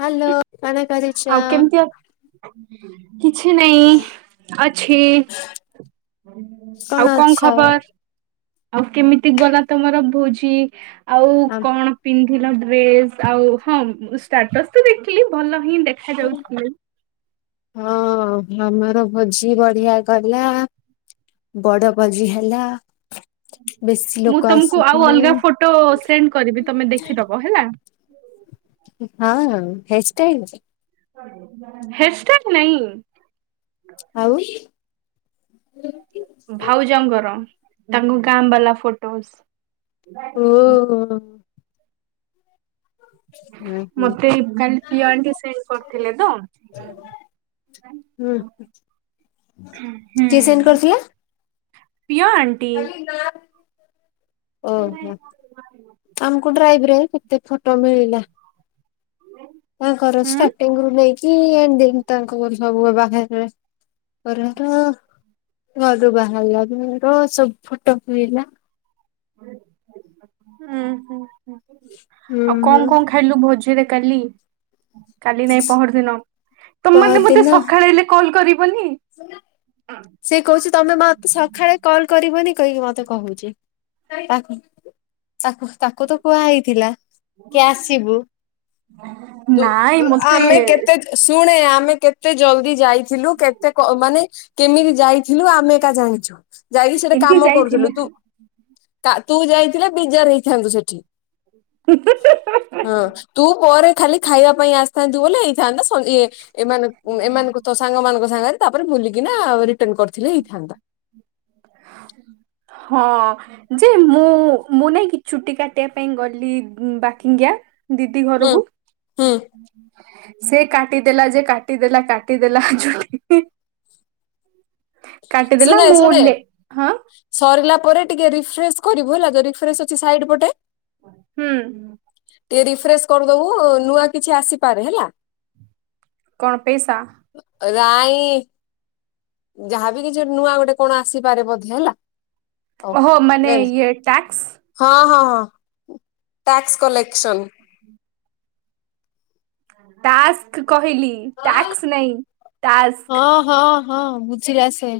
Hello କଣ କରୁଛ? ଆଉ କେମିତି ଅ କିଛି ନାଇଁ ଅଛି। ଆଉ କଣ ଖବର? ଆଉ କେମିତି ଗଲା ତମର ଭୋଜି ଆଉ କଣ? ପିନ୍ଧିଲ ଡ୍ରେସ, ଆଉ ହଁ ଷ୍ଟାଟସ୍ ତ ଦେଖିଲି ଭଲ ହିଁ ଦେଖା ଯାଉଥିଲେ। ହଁ ମାମାର ଭୋଜି ବଢିଆ ଗଲା। ବଡ ଭୋଜି ହେଲା। ବେଶୀ ମୁଁ ଲୋକ ତମକୁ ଆଉ ଆସିଥିଲେ ଅଲଗା ଫଟୋ ସେଣ୍ଡ କରିବି ତମେ ଦେଖିଦବ ହେଲା। [inaudible] ହଁ, ହେୟାର ଷ୍ଟାଇଲରେ। ହେୟାର୍ ସଟାଇଲ ନାହିଁ। ଆଉ ଭାଉଜଙ୍କର ତାଙ୍କ ଗାଁ ବାଲା ଫୋଟୋସ। ଓହୋ ହୁଁ ମତେ କାଲି ପିଅ ଆଣ୍ଟି ସେଣ୍ଡ କରିଥିଲେ ତ। ହଁ, କିଏ ସେଣ୍ଡ କରିଥିଲା? ପିଅ ଆଣ୍ଟି। ଓହୋ ଆମକୁ ଡ୍ରାଇଭରେ କେତେ ଫଟୋ ମିଳିଲା। ତାଙ୍କର ହୁଁ। ଷ୍ଟାର୍ଟିଙ୍ଗ ରୁ ନେଇକି ଏ ଏଣ୍ଡିଙ୍ଗ ତାଙ୍କ ଘର ସବୁ ବାହରେ ଘର ର ଘରୁ ବାହାରିଲା ଘର ର ସବୁ ଫଟ ମିଳିଲା। ହଁ ହ ହୁଁ ଆଉ କଣ ହୁଁ କଣ ଖାଇ ଖାଇଲୁ ଭୋଜିରେ କାଲି କାଲି ନାଇଁ ପହର ଦିନ ତମାନେ ମତେ ସଖାଳେ ହେଲେ କଲ୍ କରିବନି ଇ ସ [unintelligible] ସେ କହୁଚି ତମେ ମତେ ସକାଳେ କଲ କରିବନି କହିକି ମତେ କହୁଛି ତା ତାକୁ ତାକୁ ତ କୁହା ହେଇଥିଲା କି ଆସିବୁ। ତୁ ନାଇଁ ମତେ ଆମେ ଏ କେତେ ଶୁଣେ ଆମେ କେତେ ଜଲଦି ଯାଇଥିଲୁ କେତେ କ ମାନେ କେମିତି ଯାଇଥିଲୁ ଆମେ ଏକା ଜାଣିଚୁ ଯାଇକି ସେଟେ କେମିତି କାମ ଯାଇଥିଲୁ କରୁଥିଲୁ ତୁ ତୁ ଯାଇଥିଲେ ବିଜାର ହେଇଥାନ୍ତୁ ସେଠି। [unintelligible] ହଁ ତୁ ପରେ ଖାଲି ଖାଇବା ପାଇଁ ଆସିଥାନ୍ତୁ ବୋଲେ ହେଇଥାନ୍ତା ସ ଇଏ ଏମାନ ଏମାନଙ୍କ ତ ସାଙ୍ଗ ମାନଙ୍କ ସାଙ୍ଗରେ ତାପରେ ବୁଲିକିନା ରିଟର୍ନ କରିଥିଲେ ହେଇଥାନ୍ତା। ହଁ ଅଁ। ଯେ ମୁଁ ମୁଁ ନାଇଁ କି ଛୁଟି କାଟିବା ପାଇଁ ଗଲି ବାକିଙ୍ଗିଆ ଦିଦି ହୁଁ ଘରକୁ ହୁଁ ସେ କାଟିଦେଲା ଯେ କାଟିଦେଲା କାଟିଦେଲା ଚୁ [unintelligible] ସୁଣ ଏ ମୁଁ ଶୁଣ ଏ ଲେ ହଁ ସରିଲା ପରେ ଟିକେ ରିଫ୍ରେସେ କରିବୁ ହେଲା ରିଫ୍ରେସେ ଅଛି ସାଇଡ ପଟେ ହୁଁ। ଟିକେ ରିଫ୍ରେେଶ କରିଦବୁ ନୂଆ କିଛି ଆସିପାରେ ହେଲା। କଣ ପଏସା ରାଇଁ ଯାହାବି କିଛି ଗୋଟେ ନୂଆ ଗୋଟେ କଣ ଆସିପାରେ ବୋଧ ହେଲା। ହଉ ଓହୋ ମାନେ ନେ ନେ ଇଏ ଟ୍ୟାକ୍ସ। ହଁ ହଁ ହଁ ଟ୍ୟାକ୍ସ କଲେକ୍ସନ। ଟାସ୍କ କହିଲି ଟ୍ୟାକ୍ସ ନାହିଁ ଟାସ୍କ ହଁ ହଁ ହଁ ବୁଝିଲାସେ।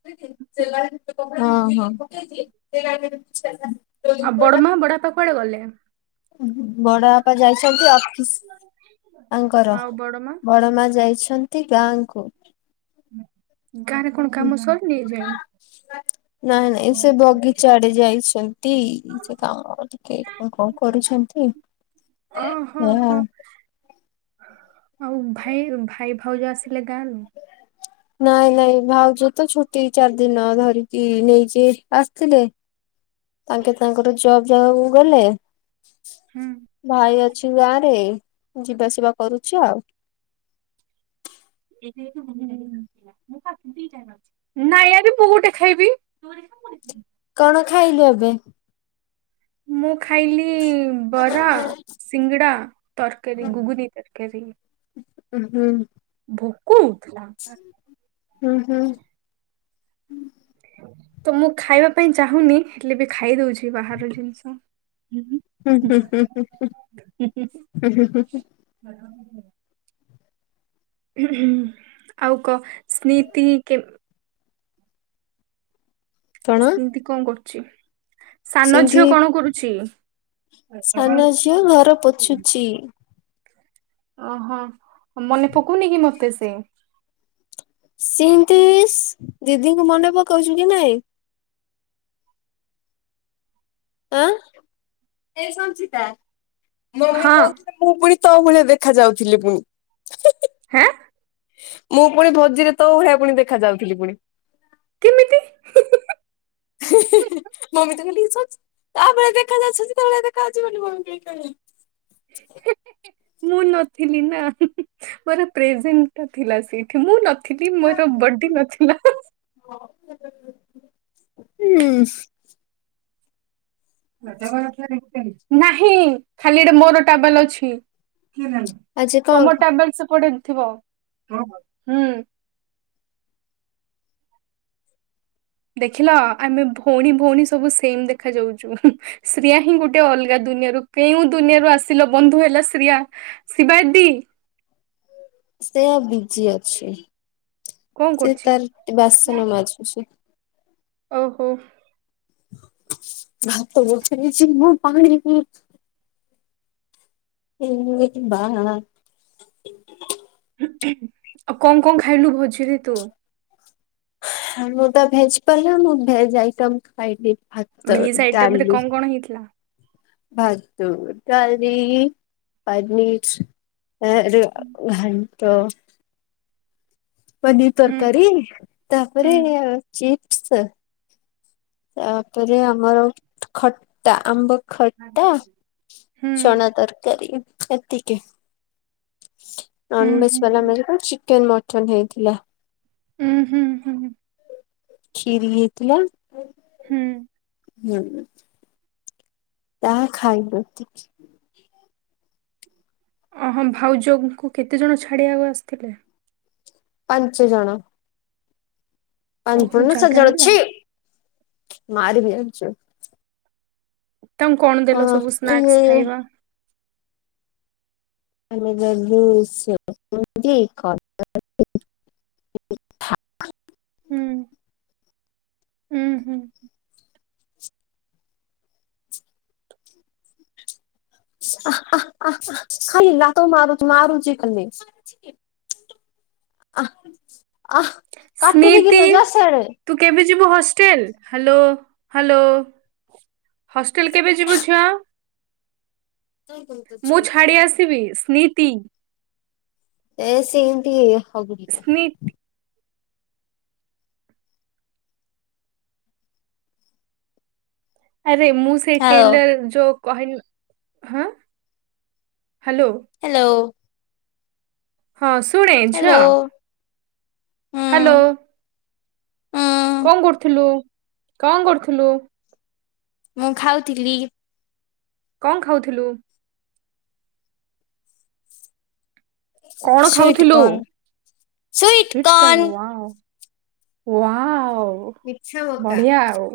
ହଁ ହଁ। ଆଉ ବଡମା ବଡ ବାପା କୁଆଡେ ଗଲେ? ବଡ ବାପା ଯାଇଛନ୍ତି ଅଫିସ ତାଙ୍କର ଆଉ ବଡମା ବଡ ମା ଯାଇଛନ୍ ନ୍ତି ଗାଁ କୁ ଗାଁରେ କଣ କାମ ସରିନି ଏ ଯାଏଁ? ନାଇଁ ନାଇଁ ସେ ବଗିଚାଆଡେ ଯାଇଚନ୍ତି। ସେ କାମ ଟିକେ କଣ କଣ କରୁଛନ୍ତି ଓହୋ ହୁଁ ହୋ ଆଉ ଭାଇ ଭାଇ ଭାଉଜ ଆସିଲେ ଗାଁରୁ? ନାଇଁ ନାଇଁ ଭାଉଜ ତ ଛୁଟି ଚାରି ଦିନ ଧରିକି ନେଇକି ଆସିଥିଲେ। ତାଙ୍କେ ତାଙ୍କର ଜବ ଜାଗା କୁ ଗଲେ। ହୁଁ। ଭାଇ ଅଛି ଗାଁରେ ଯିବାସିବା କରୁଛି ଆଉ। [unintelligible] ନାଇଁ ଆାର ମୁଁ ଗୋଟେ ଖାଇବି। କଣ ଖାଇଲୁ ଏବେ? ମୁଁ ଖାଇଲି ବରା ସିଙ୍ଗଡ଼ା ତରକାରୀ ଗୁଗୁନି ତରକାରୀ। ହୁଁ। ଭୋକ ହୋଉ ଥିଲା। ହୁଁ ହୁଁ। ତ ମୁଁ ଖାଇବା ପାଇଁ ଚାହୁଁନି ହେଲେ ବି ଖାଇ ଦଉଛି ବାହାରର ଜିନିଷ। ହୁଁ ହୁଁ ହୁଁ [inaudible] ଆଉ କହ ସ୍ମୀତି କେ କଣ ସେମିତି କଣ କରୁଛି? ସାନ ସିନ୍ଧି ଝିଅ କଣ କରୁଛି? ଛି ଓହୋ ମନେ ପକଉନି କି ମତେ ସେ? ସିନ୍ତିସ ଦିଦିଙ୍କୁ ମନେ ପକଉଛୁ କି ନାଇଁ? ଆ ଏ ସଞ୍ଚିତା ମମି ହଁ କହୁ ମୁଁ ପୁଣି ତୋ ଭଳିଆ ଦେଖା ଯାଉଥିଲି ପୁଣି। ହାଁ। ମୁଁ ପୁଣି ଭୋଜିରେ ତୋ ଭଳିଆ ପୁଣି ଦେଖା ଯାଉଥିଲି ପୁଣି। କେମତି? ମମି ତ କହିଲେ ତା ଭଳି ଦେଖା ଯାଉବେଳେ ଦେଖାବନି ମମି କେହି କଣ? ମୁଁ ନଥିଲି ନା ମୋର ପ୍ରେଜେଣ୍ଟା ଥିଲା ସେଠି ମୁଁ ନଥିଲି। ଥିଲି ମୋର ବାର୍ଥଡେ ନଥିଲା। ହୁଁ। ନାହିଁ ଖାଲିଟେ ମୋର ଟାବଲ ଅଛି। ଆଜି କଣ କ ତମ ଟାବଲ ସେପଟେ ଥିବ ହଁ। ଦେଖିଲ ଆମେ ଭଉଣୀ ଭଉଣୀ ସବୁ ସେମ ଦେଖା ଯାଉଛୁ। ଶ୍ରୀୟା ହିଁ ଗୋଟେ ଅଲଗା ଦୁନିଆରୁ କେଉଁ ଦୁନିଆରୁ ଆସିଲ ବନ୍ଧୁ ହେଲା ଶ୍ରୀୟା। ଶିବା ଦିଦି। ଶ୍ରେୟା ବିଜି ଅଛି କଣ ସେ କରୁଛି? ତାର ବାସନ ମାଜୁଛି। ଓହୋ। ଭାତ ଗୋଟା ହେଇଯିବ ପାଣି ପିଇ ବା ଆଉ କଣ କଣ ଖାଇଲୁ ଭୋଜିରେ ତୁ? ହାମେ ତ ଭେଜ ପଲା ମୁଁ ଭେଜ ଆଇଟମ ଖାଇଲି। ଭାତ ଭେଜ ଆଇଟମ ରେ ଡାଲି କଣ କଣ ହେଇଥିଲା? ଭାତ ଡାଲି ପନୀର। [unintelligible] ଘାଣ୍ଟ। ପନିର ହୁଁ ତରକାରୀ ଅହ ତାପରେ ଚିପ୍ସ। ତାପରେ ଆମର ଖଟା ଆମ୍ବ ଖଟା। ଚଣା ତରକାରୀ ଏତିକି। ନନଭେଜ ବାଲା ମାନଙ୍କ ଚିକେନ ମଟନ୍ ହେଇଥିଲା। ହୁଁ ହୁଁ ହୁଁ। କ୍ଷୀରି ହେଇଥିଲା। ହୁଁ। [unintelligible] ତାହା ଖାଇବୁ ଅ ହଁ ଭାଉଜ ଙ୍କୁ କେତେ ଜଣ ଛାଡ଼ିବାକୁ ଆସିଥିଲେ। ପାଞ୍ଚଜଣ। ଓହୋ ପାଞ୍ଚପରୁଣ ଜାଗା ହେଲା ସଜଅଛି ମାରିବି ଜଣିଛୁ। ତାଙ୍କୁ କଣ ଦେଲ ସବୁ ସ୍ନାକ୍ସ ଖାଇବା। ଆମେ ଦେଲୁ ଶିଓ [unintelligible] ହୁଁ ହୁଁ ହୁଁ। ଆଁ ଆଁ ଆଁ ଖାଲି ନାତୁ ମାରୁଛି ଖାଲି ମାରୁଛି ଖାଲି। ଆଁ ଆଁହ ସ୍ମିତି ତୁ କେବେ ଯିବୁ ହଷ୍ଟେଲ ହେଲ୍ଲୋ ହେଲ୍ଲୋ। ହଷ୍ଟେଲ କେବେ ଯିବୁ ଝିଅ। ଏ ମୁଁ ଛାଡି ଆସିବି ସ୍ନିତି। ଏ ସିମତି ହଗୁରି ଟା। ସ୍ନିତି ଆରେ ମୁଁ ସେ ହଉ ଟେଲର ଯଉ କହନି ହଁ ହ୍ୟାଲୋ। ହ୍ୟାଲୋ। ହଁ ଶୁଣେ ଝିଅ। ହ୍ୟାଲୋ ହୁଁ ହ୍ୟାଲୋ। ହୁଁ କଣ କରୁଥିଲୁ କଣ କରୁଥିଲୁ। ମୁଁ ଖାଉଥିଲି। କଣ ଖାଉଥିଲୁ। କଣ ସୁଇଟ ଖାଉଥିଲୁ କର୍ନ ସୁଇଟ ସ୍ଵୀତ୍କର୍ନ କର୍ନ। ୱବ। ୱବ ମିଠା ମକା। ବଢିଆ ଆଉ।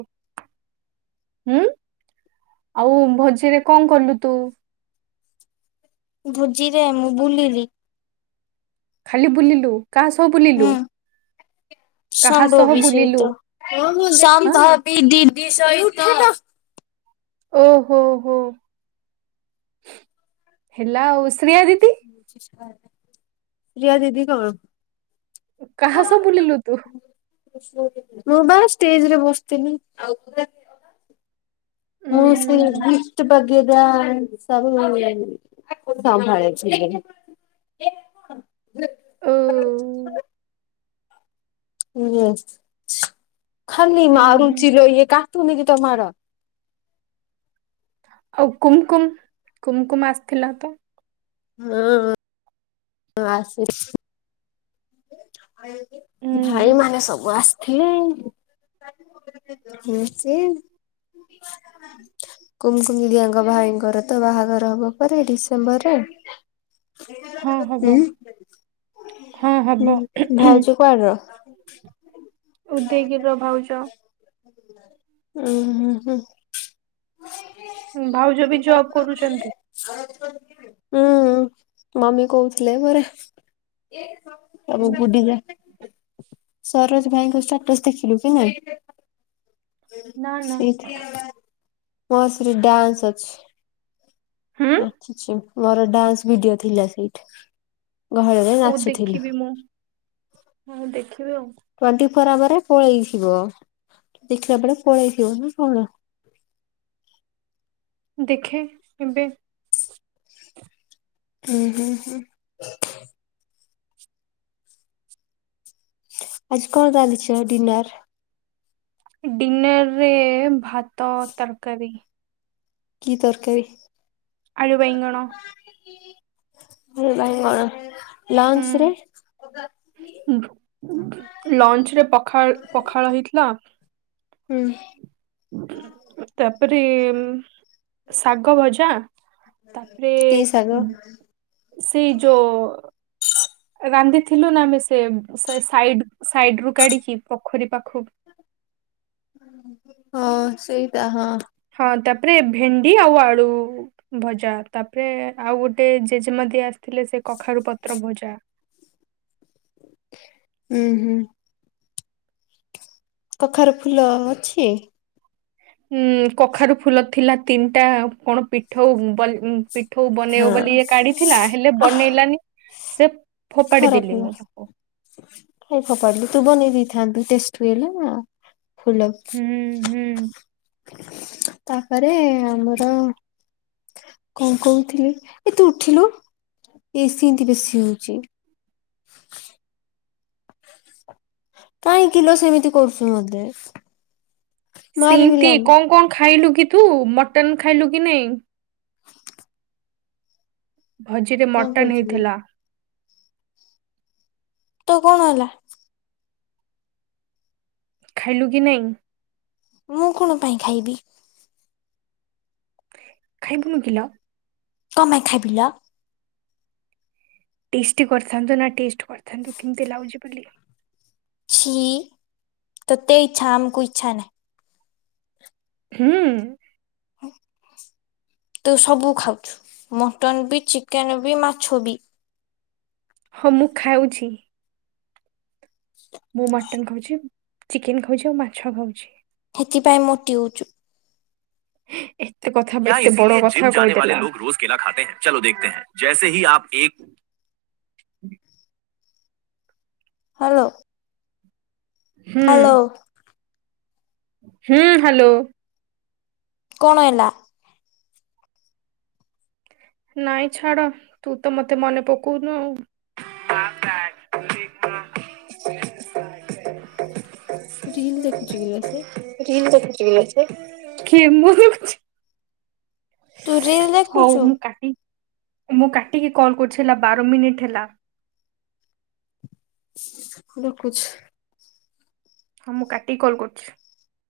ହୁଁ ଆଉ ଭୋଜିରେ କଣ କଲୁ ତୁ। ଭୋଜିରେ ମୁଁ ବୁଲିଲି। ଖାଲି ବୁଲିଲୁ କାହା ସହ ବୁଲିଲୁ। କାହା ସହ ସମ୍ଭବି ବୁଲିଲୁ ସହିତ ହାଁ ସମ୍ଭାବି ଦିଦି ସହିତ ଓ ହୋ ହୋ ହେଲା ଆଉ ଶ୍ରିୟା ଦିଦି ରିଆ ଦିଦି କଣ କାହା ସହ ବୁଲିଲୁ ତୁ? ମୁଁ ବା ଷ୍ଟେଜରେ ବସିଥେଲି। ଉଁ ମୁଁ ହୁଁ ସେ ହୁଁ ଗିଫ୍ଟ ବାଗେରା ସବୁ ଅକୁ ସମ୍ଭାଳି ଥିଲି ଓ [unintelligible] କୁହ ଖାଲି ଉଁ ହୁଁ ମାରୁଚି ଲୋ ଇଏ କାଟୁନି କି ତୋ ମାଡ। ଆଉ କୁମକୁମ୍ କୁମକୁମ୍ ଆସିଥିଲା ତ? ହଁ ଆସି ଉଁ [inaudible] ହୁଁ ଭାଇମାନେ ସବୁ ଆସ [unintelligible] କୁମକୁମ୍ ଦିଦିଆଙ୍କ ଭାଇଙ୍କର ତ ବାହାଘର ହବ ପରେ ଡିସେମ୍ବରରେ। [unintelligible] କୁହ ହଁ ହୁଁ ହବ। ଭାଉଜ କୁଆଡର ଉଦଗିରି ର ଭାଉଜ। ଉଁ ହୁଁ -ହୁଁ। ଭାଉଜ ବି ଜବ୍ କରୁଚନ୍ତି। ଉଁ-ଉଁ ମମି କହୁଥିଲେ ଘରେ। ସବୁ ବୁଡିଯା ସରୋଜ ଭାଇଙ୍କ ଷ୍ଟାଟସ୍ ଦେଖିଲୁ କି ନାଇଁ? ନା ନା ସେଇଥିରେ ମୋ ଡ୍ୟାନ୍ସ ଅଛି। ହୁଁ ନାଚୁଚି ମୋର ଡାନ୍ସ ଭିଡିଓ ଥିଲା ସେଇଠି ଗହଳିରେ ଓ ନାଚୁଥିଲୁ। ଦେଖିବି ମୁଁ ହଁ ଦେଖିବି ଆଉ। ଟ୍ବଣ୍ଟି ଫୋର୍ ଆୱାରରେ ପଳେଇଥିବ ଦେଖିଲାବେଳେ ପଳେଇଥିବ ନାଁ କଣ? ଦେଖେ କେବେ। ହୁଁ- ହୁଁ- ହୁଁ। ଆଜି କଣ ରାନ୍ଧିଛ ଡିନର୍? ଡିନର୍ ରେ ଭାତ, ତରକାରୀ। କି ତରକାରୀ? ଆଳୁ ବାଇଁଙ୍ଗଣ। ଓ ବାଇଗଣ ଲଞ୍ଚରେ? ଲଞ୍ଚ୍ ରେ ପଖାଳ ପଖାଳ ହେଇଥିଲା। ହୁଁ। ତାପରେ ଶାଗଭଜା ତାପରେ କି ଶାଗ? ସେଇ ଯୋ ରାନ୍ଧିଥିଲୁ ନା ଆମେ ସେ ସେ ସାଇଡ୍ ସାଇଡ୍ ରୁ କାଢିକି ପୋଖରୀ ପାଖୁ ହଁ ସେଇଟା ହଁ। ହଁ ତାପରେ ଭେଣ୍ଡି ଆଉ ଆଳୁ। ଭଜା ତାପରେ ଆଉ ଗୋଟେ ଜେଜେମା ଦି ଆସିଥିଲେ ସେ କଖାରୁପତ୍ର ଭଜା। ହୁଁ -ହୁଁ। କଖାରୁ ଫୁଲ ଅଛି? ଉଁ କଖାରୁ ଫୁଲ ଥିଲା ତିନିଟା କଣ ପିଠଉ ବ ଉଁ ପିଠଉ ବନେଇବ ହଁ। ବୋଲି ଇଏ କାଢିଥିଲା ହେଲେ ବନେଇଲାନି। ସେ ଫୋପାଡି ଦେଲିି ମୁଁ ତାକୁ। କାଇ ଫୋପାଡିଲୁ ତୁ ବନେଇ ଦେଇଥାନ୍ତୁ ଟେଷ୍ଟ୍ ହୁଏନା ଫୁଲ। ହୁଁ। ହୁଁ ତାପରେ ଆମର କଣ କୋଉ? ଥିଲି ଏ ତୁ ଉଠିଲୁ ଏ ସିନ୍ତି ବେଶୀ ହଉଚି। କାହିଁ କିଲୋ ସେମିତି କରୁଛୁ ମତେ। ମାରିବି ସେମତି ଲୋ ମା କଣ କଣ ଖାଇଲୁ କି ତୁ ମଟନ୍ ଖାଇଲୁ କି ନାଇଁ? ଭୋଜିରେ କଣ ମଟନ୍ କହୁଛୁ କିରେ ହେଇଥିଲା। ତୁ କଣ ହେଲା। ଖାଇଲୁ କି ନାହିଁ? ମୁଁ କଣ ପାଇଁ ଖାଇବି। ଖାଇବୁନୁ କିିଲ ଲୋ। କଣ ପାଇଁ ଖାଇବି ଲୋ। ଟେଷ୍ଟି କରିଥାନ୍ତୁ ନା ଟେଷ୍ଟ୍ କରିଥାନ୍ତୁ କେମିତି ଲାଗୁଛି ବୋଲି। ଛି ତତେଇ ଚ୍ଛାମ୍ କୁ ଇଚ୍ଛା ନାହିଁ। ହୁଁ ତୁ ସବୁ ଖାଉଛୁ ମଟନ ବି ଚିକେନ ବି ମାଛ ବି। ହଁ ମୁଁ ଖାଉଛି। ମୁଁ ମଟନ ଖାଉଛି ଚିକେନ ଖାଉଛି ଆଉ ମାଛ ଖାଉଛି। ସେଥିପାଇଁ ମୋଟି ହଉଛୁ। ଏତେ କଥା କେତେ ବଡ଼ କଥା କହିଦେଲା। ଜେସେ ହି ଆପ ଏକ ହ୍ୟାଲୋ ହୁଁ ହ୍ୟାଲୋ ହୁଁ ହ୍ୟାଲୋ କଣ ହେଲା? ନାଇଁ ଛାଡ ତୁ ତ ମତେ ମନେ ପକଉନୁ ଆଉ ରିଲ ଦେଖୁଚି କି ଲୋ ସେ? ରୀଲ ଦେଖୁଚି କି ଲୋ ସେ କିଏ ମୁଁ ତୁ ରିଲ ହଉ ଦେଖୁଛୁ? ମୁଁ କାଟିି ମୁଁ କାଟିକି କଲ୍ କରୁଛି ହେଲା ବାର ମିନିଟ ହେଲା। ରଖୁଛି। ହଁ ମୁଁ କାଟିକି କଲ୍ କରୁଛି।